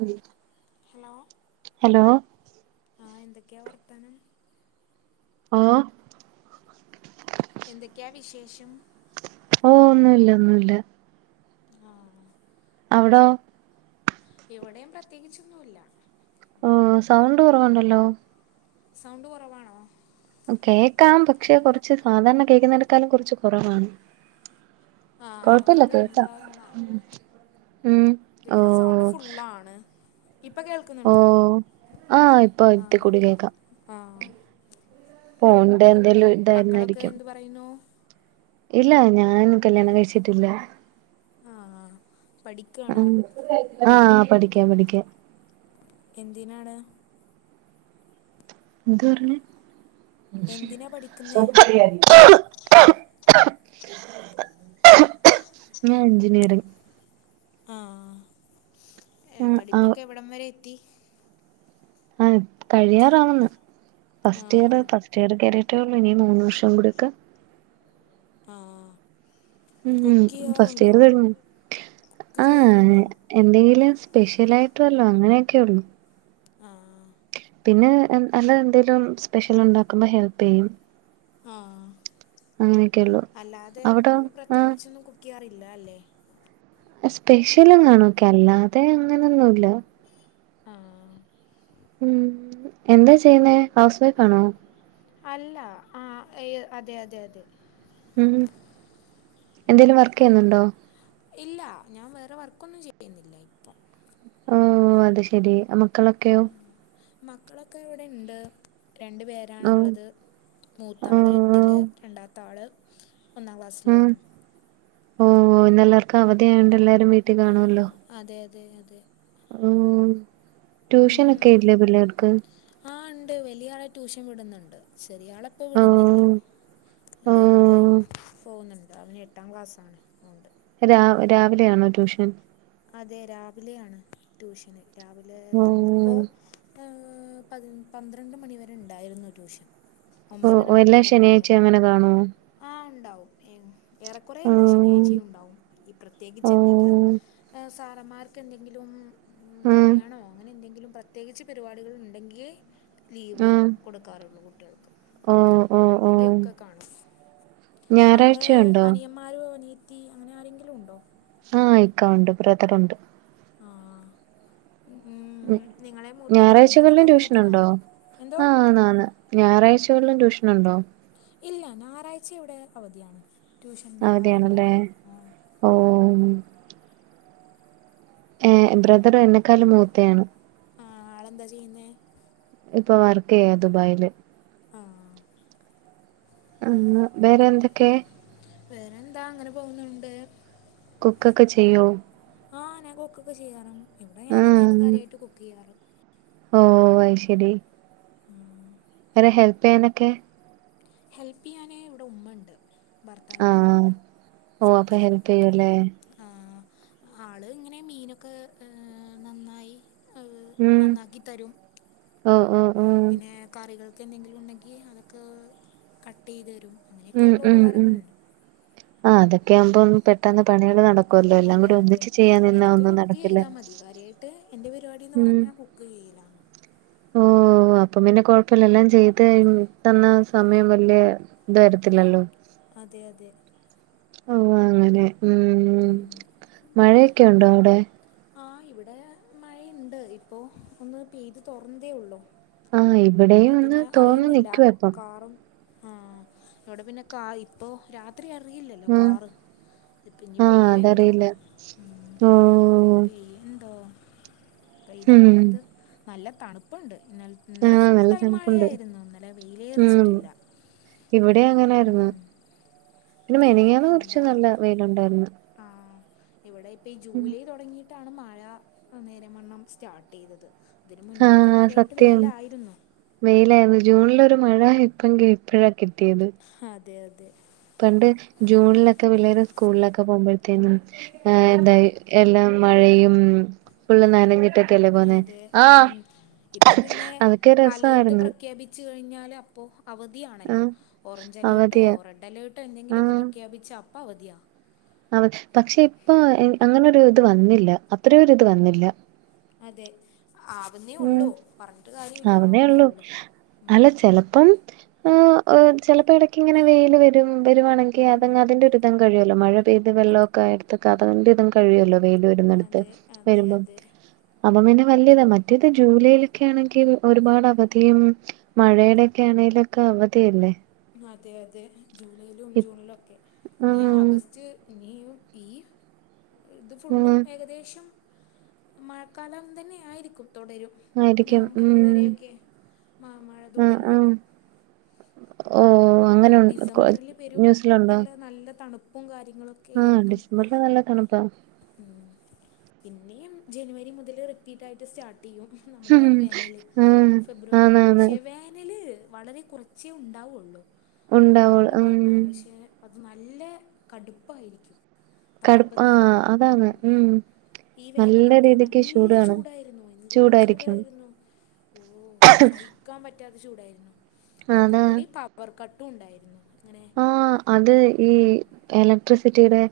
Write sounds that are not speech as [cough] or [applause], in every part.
ഉം hello hello ആ എന്തൊക്കെയാ വർത്താനം. ഓ.. എന്തൊക്കെയാ വിശേഷം? ഓ ഒന്നുല്ല ഒന്നുല്ല. ആ.. അവിടോ? ഇവിടെയും പ്രത്യേകിച്ചൊന്നുല്ല. ഓ സൗണ്ട് കുറവുണ്ടല്ലോ! സൗണ്ട് കുറവാണോ? കേക്കാം, പക്ഷെ കുറച്ച് സാധാരണ കേൾക്കുന്നടക്കാലും കുറച്ച് കുറവാണ്. ആ കൊഴപ്പില്ല കേക്കാം അതെന്താന്നാവോ. ഉം ഓ ഇതിലൊക്കെ സൗണ്ട് ഫുള്ളാണ്. ഇപ്പൊ ഓ കേൾക്കുന്നുണ്ടോ ആഹ് ഇപ്പൊ ആ ഇത്തി കൂടി ആ. പോണ്ടെ എന്തേലും ഒരു.. മക്കളൊക്കെ എന്തു പറയുന്നു? ഇല്ല ഞാൻ കല്ല്യാണം കഴിച്ചിട്ടില്ല. ആ പഠിക്കാണോ? ആ ആ പഠിക്കാ പഠിക്ക. എന്തിനാണ്? എന്തു പറഞ്ഞ് എന്തിനാ പഠിക്കുന്നേ [unintelligible] [unintelligible] ആ എ ആഹ് പഠിപ്പൊക്കെ എവിടം വരെ എത്തി? ആഹ കഴിയാറാവന്ന്, ഫസ്റ്റ് ഇയർ. ആഹ് [unintelligible] കയറിയട്ടെ ഒള്ളൂ ഇനി മൂന്ന് വർഷം കൂടൊക്കെ ആ.. ഉം ഫസ്റ്റ് ഇയർ [unintelligible] കുക്ക് ആഹ്.. ചെയ്യാറുണ്ടോ എന്തെങ്കിലും സ്പെഷ്യൽ ആയിട്ട് വെല്ലോം അങ്ങനെയൊക്കെള്ളൂ ആഹ് പിന്നേ അല്ലന്തെന്തേങ്കിലും സ്പെഷ്യൽ ഉണ്ടാക്കുമ്പോ ഹെൽപിയ്യും. ആഹ് അങ്ങനെയൊക്കെയുള്ളൂ അല്ലാതെ അവിടോ ആഹ് പ്രത്യേകിച്ചൊന്നു കു ക്കാറില്ല അല്ലേ. സ്പെഷ്യൽന്നാണോക്കെ അല്ലാതെ അങ്ങനെയൊന്നുല്ല. ആഹ് മ് എന്താ ചെയ്യുന്നേ ഹൗസ് വൈഫ് ആണോ. അല്ല ആഹ് എഅതെ അതെ അതെ. മ്. ഇല്ല, ഞാൻ വേറെ വർക്കൊന്നും ചെയ്യുന്നില്ല ഇപ്പൊ. ഓ അത് ശെരി മക്കളൊക്കെ? മക്കളൊക്കെ ഇവിടെണ്ട് രണ്ടു ഓഹ് പേരാണ്ള്ളത്. മൂത്താള് എട്ടില് ഓഹ് രണ്ടാത്താള് ഒന്നാ ക്ലാസ്സിലാണ്. ഓ ഇന്ന് എല്ലാർക്കും അവധിയോണ്ട് എല്ലാരും വീട്ടിൽ കാണോല്ലോ ആഹ് അതെ അതെ അതെ ഓ ട്യൂഷനെക്കെ ഇല്ലേ പിള്ളേർക്ക്. ആ ഇണ്ട് വലിയ ആളെ ട്യൂഷൻ വിടുന്നുണ്ട്. ചെറിയാളെ ഇപ്പ വിടുന്നില്ല ഓഹ് വലിയ ആള് ഓഹ് പോകുന്നുണ്ട് അവന് എ എട്ടാം ക്ലാസ്സാണ് ഉണ്ട്. ര രാവിലെ ആണോ ട്യൂഷൻ. അതെ രാവിലെയാണ് ട്യൂഷന് രാവിലെ ഇന്ന്പ്പോ ഓഹ് പ് പന്ത്രണ്ട് മണിവരെ ഇണ്ടായിരുന്നു ടൂഷൻ. ഓഹ് ഒമ്പതര ഓഹ് മുതല് എല്ലാ പന്ത്രണ്ട. ശനിയാഴ്ചയും അങ്ങനെ കാണോ ആഹ് ഉണ്ടാവും ഏ ഏറെക്കുറെ എല്ലാ ഓഹ് ശനിയാഴ്ചയും ഉണ്ടാവും ഈ പ്രത്യേകിച്ച് എന്തെങ്കിലും ഓഹ് ആ, സാറന്മാർക്ക് എന്തെങ്കിലും ഉം കല്യാണോ അങ്ങനെ എന്തെങ്കിലും പ പ്രത്യേകിച്ച് പരിപാടികളുണ്ടെങ്കി ലീവ് ആഹ് കൊടുക്കാറൊള്ളൂ കുട്ട്യാൾക്ക്. ഓഹ് ഓഹ് ഇല്ലങ്കി ഓഹ് ഒക്കെ കാണും. അവിടെ ഞായറാഴ്ചയുണ്ടോ അനിയ ന്മാരൊ അനിയത്തി അങ്ങനെ ആരെങ്കിലും ഉണ്ടോ. ആഹ് ഇക്ക ഉണ്ട് ബ്രദറുണ്ട്. ആഹ്. ഉം മ് നിങ്ങളെ മൂത്തതാണോ ഞാറാഴ്ച കളിലും നിങ്ങളെക്കാൾ ട്യൂഷൻ ഉണ്ടോ. മൂത്തതാണോ എന്തോ ആഹ് നാന് ഞായറാഴ്ചകൾലും ട്യൂഷനുണ്ടോ ഇല്ല ഞായറാഴ്ച ഇവിടെ അവധിയാണ്. ട്യൂഷൻ അവതി ഉണ്ടാവാറില്ല ആണല്ലേ ആഹ് ഓ. ഏ ബ്രദർ എന്നെക്കാലും മൂത്തയാണ്. ആഹ് ആളെന്താ ച്ചിയ്യ്ന്നേ. ഇപ്പൊ വർക്കിയ്യാ ദുബായില്. ആഹ്. ആ ബേറെ എന്തൊക്കെ. വേറെ എന്താ അങ്ങനെ പോന്നുണ്ട്. കുക്കൊക്കെ ചെയ്യോ. ആഹ് ഞാൻകുകൊക്കെചെയ്യറാണ്. ഇവിടെ ഞാനന്നേണ് കാര്യായിട്ട് കുക്കീ യാറ്. ഓ ഐ ശെരി. അ. അ. ര ഹെൽപിയാനൊക്കെ ഹെൽപ്പീയാന് ഇവിടെ ഉമ്മണ്ട്. ഭർത്താവിൻ്റെ ആഹ് ഉമ്മണ്ട് ഓ അപ്പൊ ഹെൽപിയുല്ലേ. ആഹ് ആള് ഇങ്ങനെ മീനൊക്കെ ഏ നന്നായി നന്നാക്കി തരും. ഒ ഒ. ഓ പിന്നെ കറികൾക്ക് എന്തെങ്കിലും ഉണ്ടെങ്കി അതൊക്കെ കട്ട് ചെയ്ത് തരും ഉം അങ്ങനെയൊക്കെയുള്ള ഉം ഉം ഉപകാരങ്ങളുണ്ട്. ആഹ് അതൊക്കെ ആവുമ്പം പെട്ടന്ന് പണികള് നട ക്കൊല്ലോ എല്ലാം അതെ കൂടി അതെ ഒന്നിച്ച് ചെയ്യാൻ നിന്നാ ഒന്നും നടക്കില്ല ട്ട് എൻ്റെ പരിപാടിന്ന് പറഞ്ഞാ കുക്ക് ചെയ്യലാണ് ഓഹ് ഓഹ് അപ്പം പിന്നെ കൊഴപ്പില്ലല്ല എല്ലാം ചെയ്ത് കഴിഞ്ഞ് ട്ടെ ന്ന സമയം വല്യ ഇത് വരത്തില്ലല്ലോ അതെ അതെ ഓഹ് അങ്ങനെ ഉം മഴയൊക്കെ ഉണ്ടോ അവ്ടെ ആഹ് ഇവിടെയാ മഴയ്ണ്ട് ഇപ്പോ ഒന്ന് പെയ്ത് തോർന്നതേയുള്ളൂ ആഹ് ഇബ് അപ്പൊ പിന്നെ അറിയുന്നില്ല കാറും ആഹ് ഇവിടെ പിന്നെ കാ ഇപ്പോ രാ ത്രി അറിയില്ലല്ലോ ആഹ് കാറ് ഇപ്പിഞ്ഞി ആഹ് പെയ്യോ എന്തോ അതറിയില്ല ഓ പെയ്യ്ണ്ടോ പെയ്താ ഉം ഇത് നല്ല തണുപ്പുണ്ട് ഇന്ന ഇന്നലെ ആഹ് ഫുൾ നല്ല ടൈം തണുപ്പുണ്ട് മഴയായിരുന്നു ഇന്നലെ ഉം വെയിലേറിച്ചിട്ടില്ല ഇവിടെ അങ്ങനായിരുന്നു ഉം പിന്നെ മെനഞ്ഞാന്ന് കൊറച്ചു നല്ല വെയിലുണ്ടാര്ന്നു ആഹ് ഇവിടെ ഇപ്പ ഈ ജൂലൈ തുടങ്ങി ട്ടാണ് മഴ നേരെമണ്ണം സ്റ്റാർട്ടെയ്തത് ഇതിന് മുൻപൊക്കെ ആഹ് കാര്യായിട്ട് സത്യം വെയിലായിരുന്നു വെയിലായിരുന്നു ജൂണിലൊരു മഴ ഇപ്പങ്കി ഇപ്പോഴാ കിട്ടിയത്. അതെ അതെ പണ്ട് ജൂണിലൊക്കെ പിള്ളേര് സ്കൂളിലൊക്കെ പോവുമ്പൊഴ്‌ത്തേനും ഏഹ് അതെ എന്തായി എല്ലാം മഴയും ഫുള്ളും നനഞ്ഞിട്ട് അതെ ഉം ഇപ്പൊ പിന്നെ അതൊക്കെ അലേർട്ട് രസായിരുന്നു പ്രഖ്യാപിച്ച് കഴിഞ്ഞാല് അപ്പോ അവധിയാണല്ലോ. ആഹ് ഓറഞ്ച് അലേർട്ടോ അവധിയാ റെഡ് അലേർട്ടോ എന്തെങ്കിലൊക്കെ ആഹ് പ്രഖ്യാപിച്ചാ അപ്പ അവധിയാ അവ പക്ഷെ ഇപ്പൊ അങ്ങനൊരു ഇത് വന്നില്ല അത്രയൊരിത് വന്നില്ല അതെ ഉം ആവുന്നേയൊള്ളൂ പറഞ്ഞിട്ട് കാര്യവില്ല ആവുന്നേ ഉള്ളൂ ആവുന്നേയുള്ളു ഉം അല്ല ചെലപ്പം ആഹ് എഹ് ചിലപ്പോ ഇടയ്ക്ക് ഇങ്ങനെ വെയില് വരും വരുവാണെങ്കിൽ അതങ്ങ് അതിന്റെ ഒരിതങ്ങ് കഴിയുവല്ലോ. മഴ പെയ്ത് വെള്ളവൊക്കെ ആയട്ത്തൊക്കെ അതന്റെ ഇതും കഴിയുവല്ലോ വെയ്ല് വരു രുന്നടത്ത് അതെ അതെ വരുമ്പോ അതെ അപ്പ പിന്നെ വല്യതാ മ മറ്റേത് ജൂലൈയിലൊക്കെ യാണെങ്കിൽ ഒരുപാട് അവധിയും മഴേടെയൊക്കെ ആണേലൊക്കെ അവധിയല്ലേ അതെ അതെ ജൂലൈയിലും ജൂണിലൊക്കെ ഇനി ആഹ് ആഗസ്റ്റ് ഇനിയും ഈ ഇത് ഫുള്ളും ആഹ് ഏകദേശം മഴക്കാലം തന്നെയായിരിക്കും തുടരും ആയിരിക്കും നവംബർ ഉം വരെയൊക്കെ മ മഴ ആഹ് ആഹ് തുടരുവല്ലോ ഓഹ് പിന്നെ അങ്ങനെ ഡിസംബറിൽ പെരും ന്യൂസിലുണ്ടോ നല്ല നല്ല തണുപ്പും കാര്യങ്ങളൊ ആഹ് ഡിസംബർല് നല്ല തണുപ്പാ ഉം പിന്നെയും ജനുവരി മുതൽ റിപ്പീറ്റ് ആയിട്ട് സ്റ്റാർട്ട് ചെയ്യും നമ്മുടെ ഉം വേനല് ഫെബ്രുവരി മുതൽ ആന്നാന്ന് ഷേ വേനല് വളരെ കുറച്ചേ ഉണ്ടാവൊള്ളൂ ള്ളൂ ഒന്ന് ഉണ്ടാവുള്ളു രണ്ട് ഉം മ ആവശ്യേ അത് നല്ല കടുപ്പായിരിക്കും കടുപ്പ ആ താപനില ഉം അതാണ് ഈ നല്ല വേനലൊക്കെ രീതിക്ക് നല്ല ചൂടാണ് ചൂടായിരുന്നു എന്തോരു ചൂടായിരിക്കും ചൂടായിരുന്നു ഓഹ് സഹിക്കാൻ പറ്റാത്ത ചൂടായിരുന്നു അതാ അത്ക്കൂടി പവർ കട്ടും ഉണ്ടായിരുന്നു അങ്ങനെ ആഹ് അത് ഈ ഉം എലക്ട്രിസിറ്റിയുടെ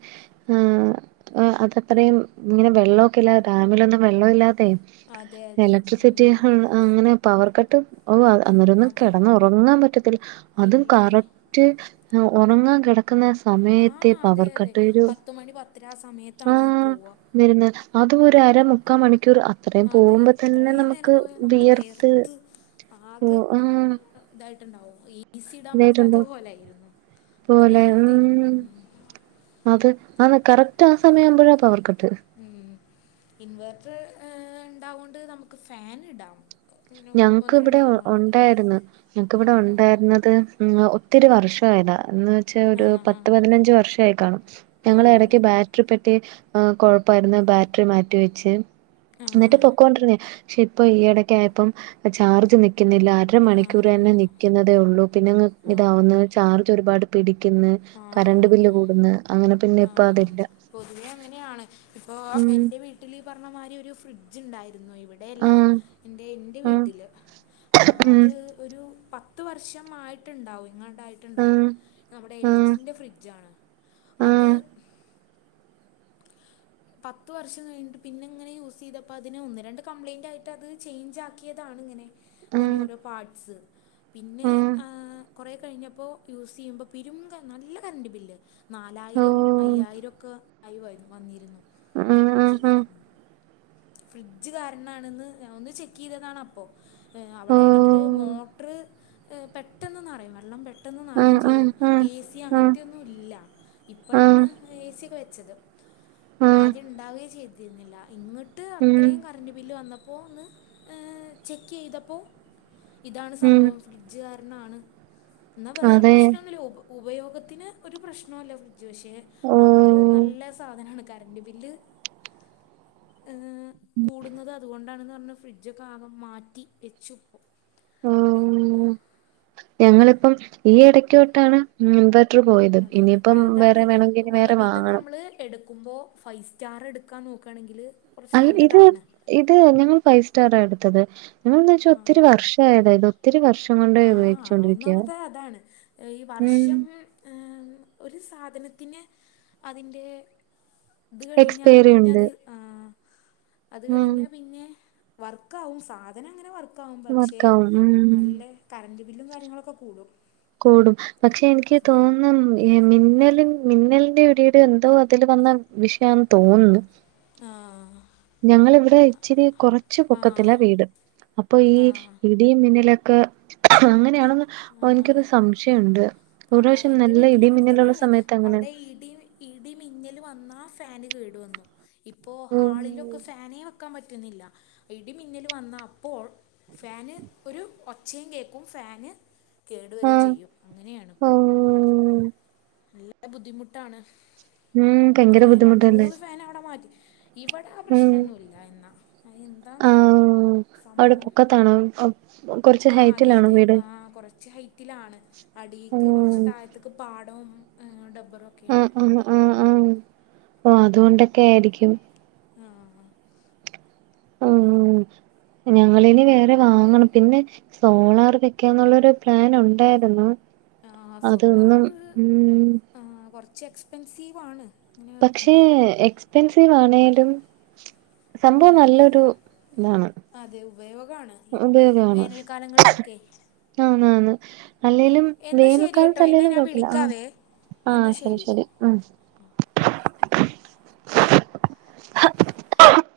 ആഹ് അ അതത്രയും ഇങ്ങനെ വെള്ളവൊക്കെ ഇല്ലാതെ ഡാമിലൊന്നും വെള്ളം ഇല്ലാതെയ് അതെ അതെ എലക്ട്രിസിറ്റി ഉം ഹൊ അങ്ങനെ പവർ കട്ട് ഓഹ് അന്നേരൊന്നും അതെ കെടന്ന് ഉറങ്ങാൻ പറ്റത്തില്ല അതും ഇല്ലേ കറ ക്റ്റ് ഹ് ഒറങ്ങാൻ കെട ക്ക്‌ന്ന സമയത്തെ ആഹ് അതെ പവർ അതെ കട്ട് വരൂ. പത്ത് മണി പത്തര ആ സമയത്താണ് ആഹ് പോവാ ന്ന് ര്ന്ന് അതും ഒര് അര മുക്കാ മണിക്കൂർ അ ത്രേം അതെ പോവുമ്പോ തന്നെ അത്രയും നേരം നമക്ക് പോയാൽ നമ്മള് വിയർത്ത് വെയർത്ത് ഓ ആകെ ആഹ് ഇതായിട്ടുണ്ടാവും എ സി ഇടാൻ പറ്റാത്ത ഇതായിട്ടുണ്ട് കോലായിരുന്നു അത്രേം പോലെ ഉം ഇതാര്ന്നു അത് ആണ് കറക്റ്റ് ആ സമയവുമ്പോഴ പവർക്കട്ട്. ഉം ഇൻവേർട്ടറ് ഈഹ് ഇണ്ടാവോണ്ട് നമക്ക് ഫാൻ ഇടാം. ഇങ്ങനെ ഒന്ന് ഞങ്ങക്ക് ഒന്ന് ഇവ്ടെ രണ്ട് ഓ റൂമുകളിലൊക്കെ ഒണ്ടാര്ന്ന് ഞങ്ങക്ക് ഇവ്ടെ ആഹ് ഒണ്ടാര്ന്നത്. മ്മ് ഒത്തിരി വർഷായതാ എന്ന് വെച്ചാ ഒരു ആഹ് പത്ത് ആഹ് പതിനഞ്ച് വർഷായി കാണും. ഞങ്ങള് എടക്ക് ഓ ബാറ്ററി പെട്ടി ഈഹ് കൊഴപ്പായിര്ന്ന് ബാറ്ററി മാറ്റിവെച്ച്. ന്നിട്ട് ആഹ് പൊക്കോണ്ടിര്ന്നെ പക്ഷെ ഇപ്പൊ ഈ എടക്കായപ്പം ചാർജ് നിക് ക്കുന്നില്ല അര മണിക്കൂറെന്നെ ആഹ് നിക്കുന്നതേയൊള്ളൂ പിന്നാങ്ങ് ആഹ് ഇതാവുന്ന് ആഹ് ചാർജ് ഒരുപാട്. പിടിക്കുന്ന് കറണ്ട് ആഹ് ബില്ല് കൂടുന്ന് അങ്ങനെ പിന്നെ ഇപ്പ ആഹ് അതില്ല പൊതുവെ ഉം വീട്ടില് പറഞ്ഞമാരി ഒര് ഫ്രിഡ്ജ്ണ്ടായിരുന്നു ഇവ് ടെയല്ല ആഹ് ഇന്റെ ഇന്റെ ആഹ് വീട്ടില് അ ഉം അത്. ഒരു പത്ത് വർഷം ആയിട്ടുണ്ടാവും ഇങ്ങാണ്ടായിട്ടുണ്ടാവും. ആഹ് എൽ ജീ്ന്റാ ആഹ് ഫ്രിഡ്ജാണ് അത്. പത്ത് വർഷം കഴിഞ്ഞിട്ട് പിന്നിങ്ങനാ യൂസെയ്തപ്പോ അതിന് ഒന്ന് രണ്ട് കംപ്ലയിന്റ് ആയിട്ട് അത് ചേഞ്ച് ആക്കിയതാണ് ഇങ്ങനെ. ആഹ് ആഹ് അതിന്റൊരോ പാർട്സ് പിന്നെ ആഹ് കുറേ കഴിഞ്ഞപ്പോ യൂസെയ്യുമ്പോ പിരും നല്ല കറണ്ട് ബില്ല് നാലായിരം ഓഹ് അയ്യായിരോക്കെ ആയി വരും വന്നിരുന്നു. ആഹ് ഫ്രിഡ്ജ് ആഹ് ആഹ് ഫ്രീ ഫ്രിഡ്ജ് കാരണാണ്ന്ന് ഒന്ന് ചെക്കെയ്തതാണ് അപ്പൊ. ഈഹ് അവ്ടെണെങ്കില് ഓഹ് മോട്ട്റ് ഏഹ് പെട്ടെന്ന് നിറയും വെള്ളം പെ ട്ടന്ന് നിറയേം ആഹ് ചെയ്യും ആഹ് എ സി ആഹ് അങ്ങൻത്തെയോന്നുല്ല ആഹ് ഇപ്പഴാണ് ആഹ് എ സി ഒക്കെ വെച്ചത്. ആഹ് ആദ്യം ഇണ്ടാവേ ചെയ്തിര്ന്നില്ല ഇങ്ങട്ട് ഉം അത്രയും കറണ്ട് ബില്ല് വന്നപ്പോ ഒന്ന്. ഈഹ് ചെക്കെയ്തപ്പോ ഇതാണ് ഉം സംഭവം ഫ്രിഡ്ജ് കാരണാണ്. ന്നാ വേറെ അതെ പ്രശ്നൊന്നുല്ല ഉ ഉപയോഗത്തിന് ഒരു പ്രേശ്നോല്ല ഫ്രി ഡ്ജ് പക്ഷെ ആള് ഓഹ് നല്ല സാധനാണ് കറന്റ് ബില്ല്. ഈഹ് കൂടുന്നത് അതുകൊണ്ടാണെന്ന് പറഞ്ഞ് ഫ്രിഡ്ജൊക്കെ ആകെ മാറ്റി വെച്ചുപ്പോ. ഓഹ് ഞങ്ങളിപ്പം ഈ ഇടയ്ക്കോട്ടാണ് ഇൻവെട് റ് പോയത് അതെ ഇനിയിപ്പം വേറെ വേണോങ്കി ഇനി വേറെ വാങ്ങണം. എടുക്കുമ്പോ ഫൈവ് സ്റ്റാർ എട്ക്കാൻ നോക്കാണെങ്കില്. അൽ ഇത് ഇത് ഞങ്ങൾ ഫൈവ് സ്റ്റാറാ എട്ത്തത്. പിന്നെന്താച്ചാ ഒത്തിരി വർഷം ആയതാ ഒത്തിരി വർഷ ആഹ് ഒന്നാമത്തെ അതാണ് ഈ ഉം വർഷം. ഈഹ് ഒര് സാധനത്തിന് അതിൻ്റെ. ത് കഴിഞ്ഞാല് എക്സ്പയറി ഉണ്ട് പിന്നത് അത് ഉം കഴിഞ്ഞാ പിന്നെ വർക്ക് ആവും സാധനം അങ്ങനെ വർ ക്കാവും പക്ഷെ വർക്കാവും ഉം നല്ലെ. കറന്റ്‌ ബില്ലും കാര്യങ്ങളൊക്കെ കൂടും ഉം ഉം ഈ മിന്നല് മിന്നലിന്റെ ഇടിടേം എന്തോ അതിൽ വന്ന വിഷയന്ന് തോന്ന്ന്ന്. ആഹ് ഞങ്ങള് ഇവ്ടെ ഇച്ചിരി കൊറച്ച് പൊക്കത്തില്ല ആഹ് വീട്. അപ്പൊ ഈ ആഹ് ഇടിയും മിന്നലൊക്കാ അങ്ങനെയാണെന്ന് ഓൻക്കൊര് ആഹ് സംശയംണ്ട്. ആഹ് എന്റെ വീട്ടിലും അങ്ങനെ തന്നെയാണ് അങ്ങനെ അവ്ടെ ഇടി ഇടിമിന്നല് വന്ന ഫാന് കേട് വന്നു ഇപ്പോ ഉം ഹാളിലൊക്കെ ഫാനെ വെക് ക്കാൻ പറ്റുന്നില്ല ഇടിമിന്നല് വന്ന അപ്പോൾ ഫാന് ഒരു ഒച്ചയും കേക്കും ഫാന്. കേടുവെരും ആഹ് ചെയ്യും അങ്ങനെയാണിപ്പോൾ. ഓഹ് നല്ല ബുദ്ധിമുട്ടാണ് ഉം ഭയങ്കര ഇങ്ങനെ രണ്ട് ബുദ്ധിമുട്ടല്ലേ മൂന്ന് ഫാൻ അവിടെ മാറ്റി. ഇവിടെ ആ ഉം പ്രശ്നമെന്നുമില്ല എന്നാ എന്താണാവോ. ആഹ് അവിടെ പൊക്കത്താണോ? കൊറച്ച് ആ അതെ ഹൈറ്റിലാണോ അതെ വീട്? ആ കുറച്ച് ഹൈറ്റിലാണ് അടിക്ക് കുറച്ച് ഉം താഴത്ത്- പാടവും ഡബ്ബറും ഒക്കെയാണ് ആഹ് ആഹ് ആ ആ ഓ അതുകൊണ്ടൊക്കെ ആയിരിക്കും. ആഹ് ഉം ഞങ്ങളിനി വേറെ വാങ്ങണം പിന്നെ. സോളാർ വെക്കാന്നുള്ള ഒരു പ്ലാൻ ഉണ്ടായിരുന്നു. ആ അതൊന്നും സോളാറ് ഉം. ആ കുറച്ച് എക്സ്പെൻസീവണ്. പക്ഷെ എക്സ്പെൻസീവ് ആണേലും സംഭവം നല്ലൊരു- ഇതാണ് അതെ ഉപയോഗമാണ് ഈ വേനൽ കാലങ്ങളിലൊക്കെ- ആണ് ആണ്. അല്ലേലും വേനൽ ശരി കേട്ടോ കാലത്ത് എന്നാൽ അല്ലെലും ഞാൻ കൊഴപ്പമില്ല വിളിക്കാവേ ആ ശരി ശരി ഉം. [inaudible]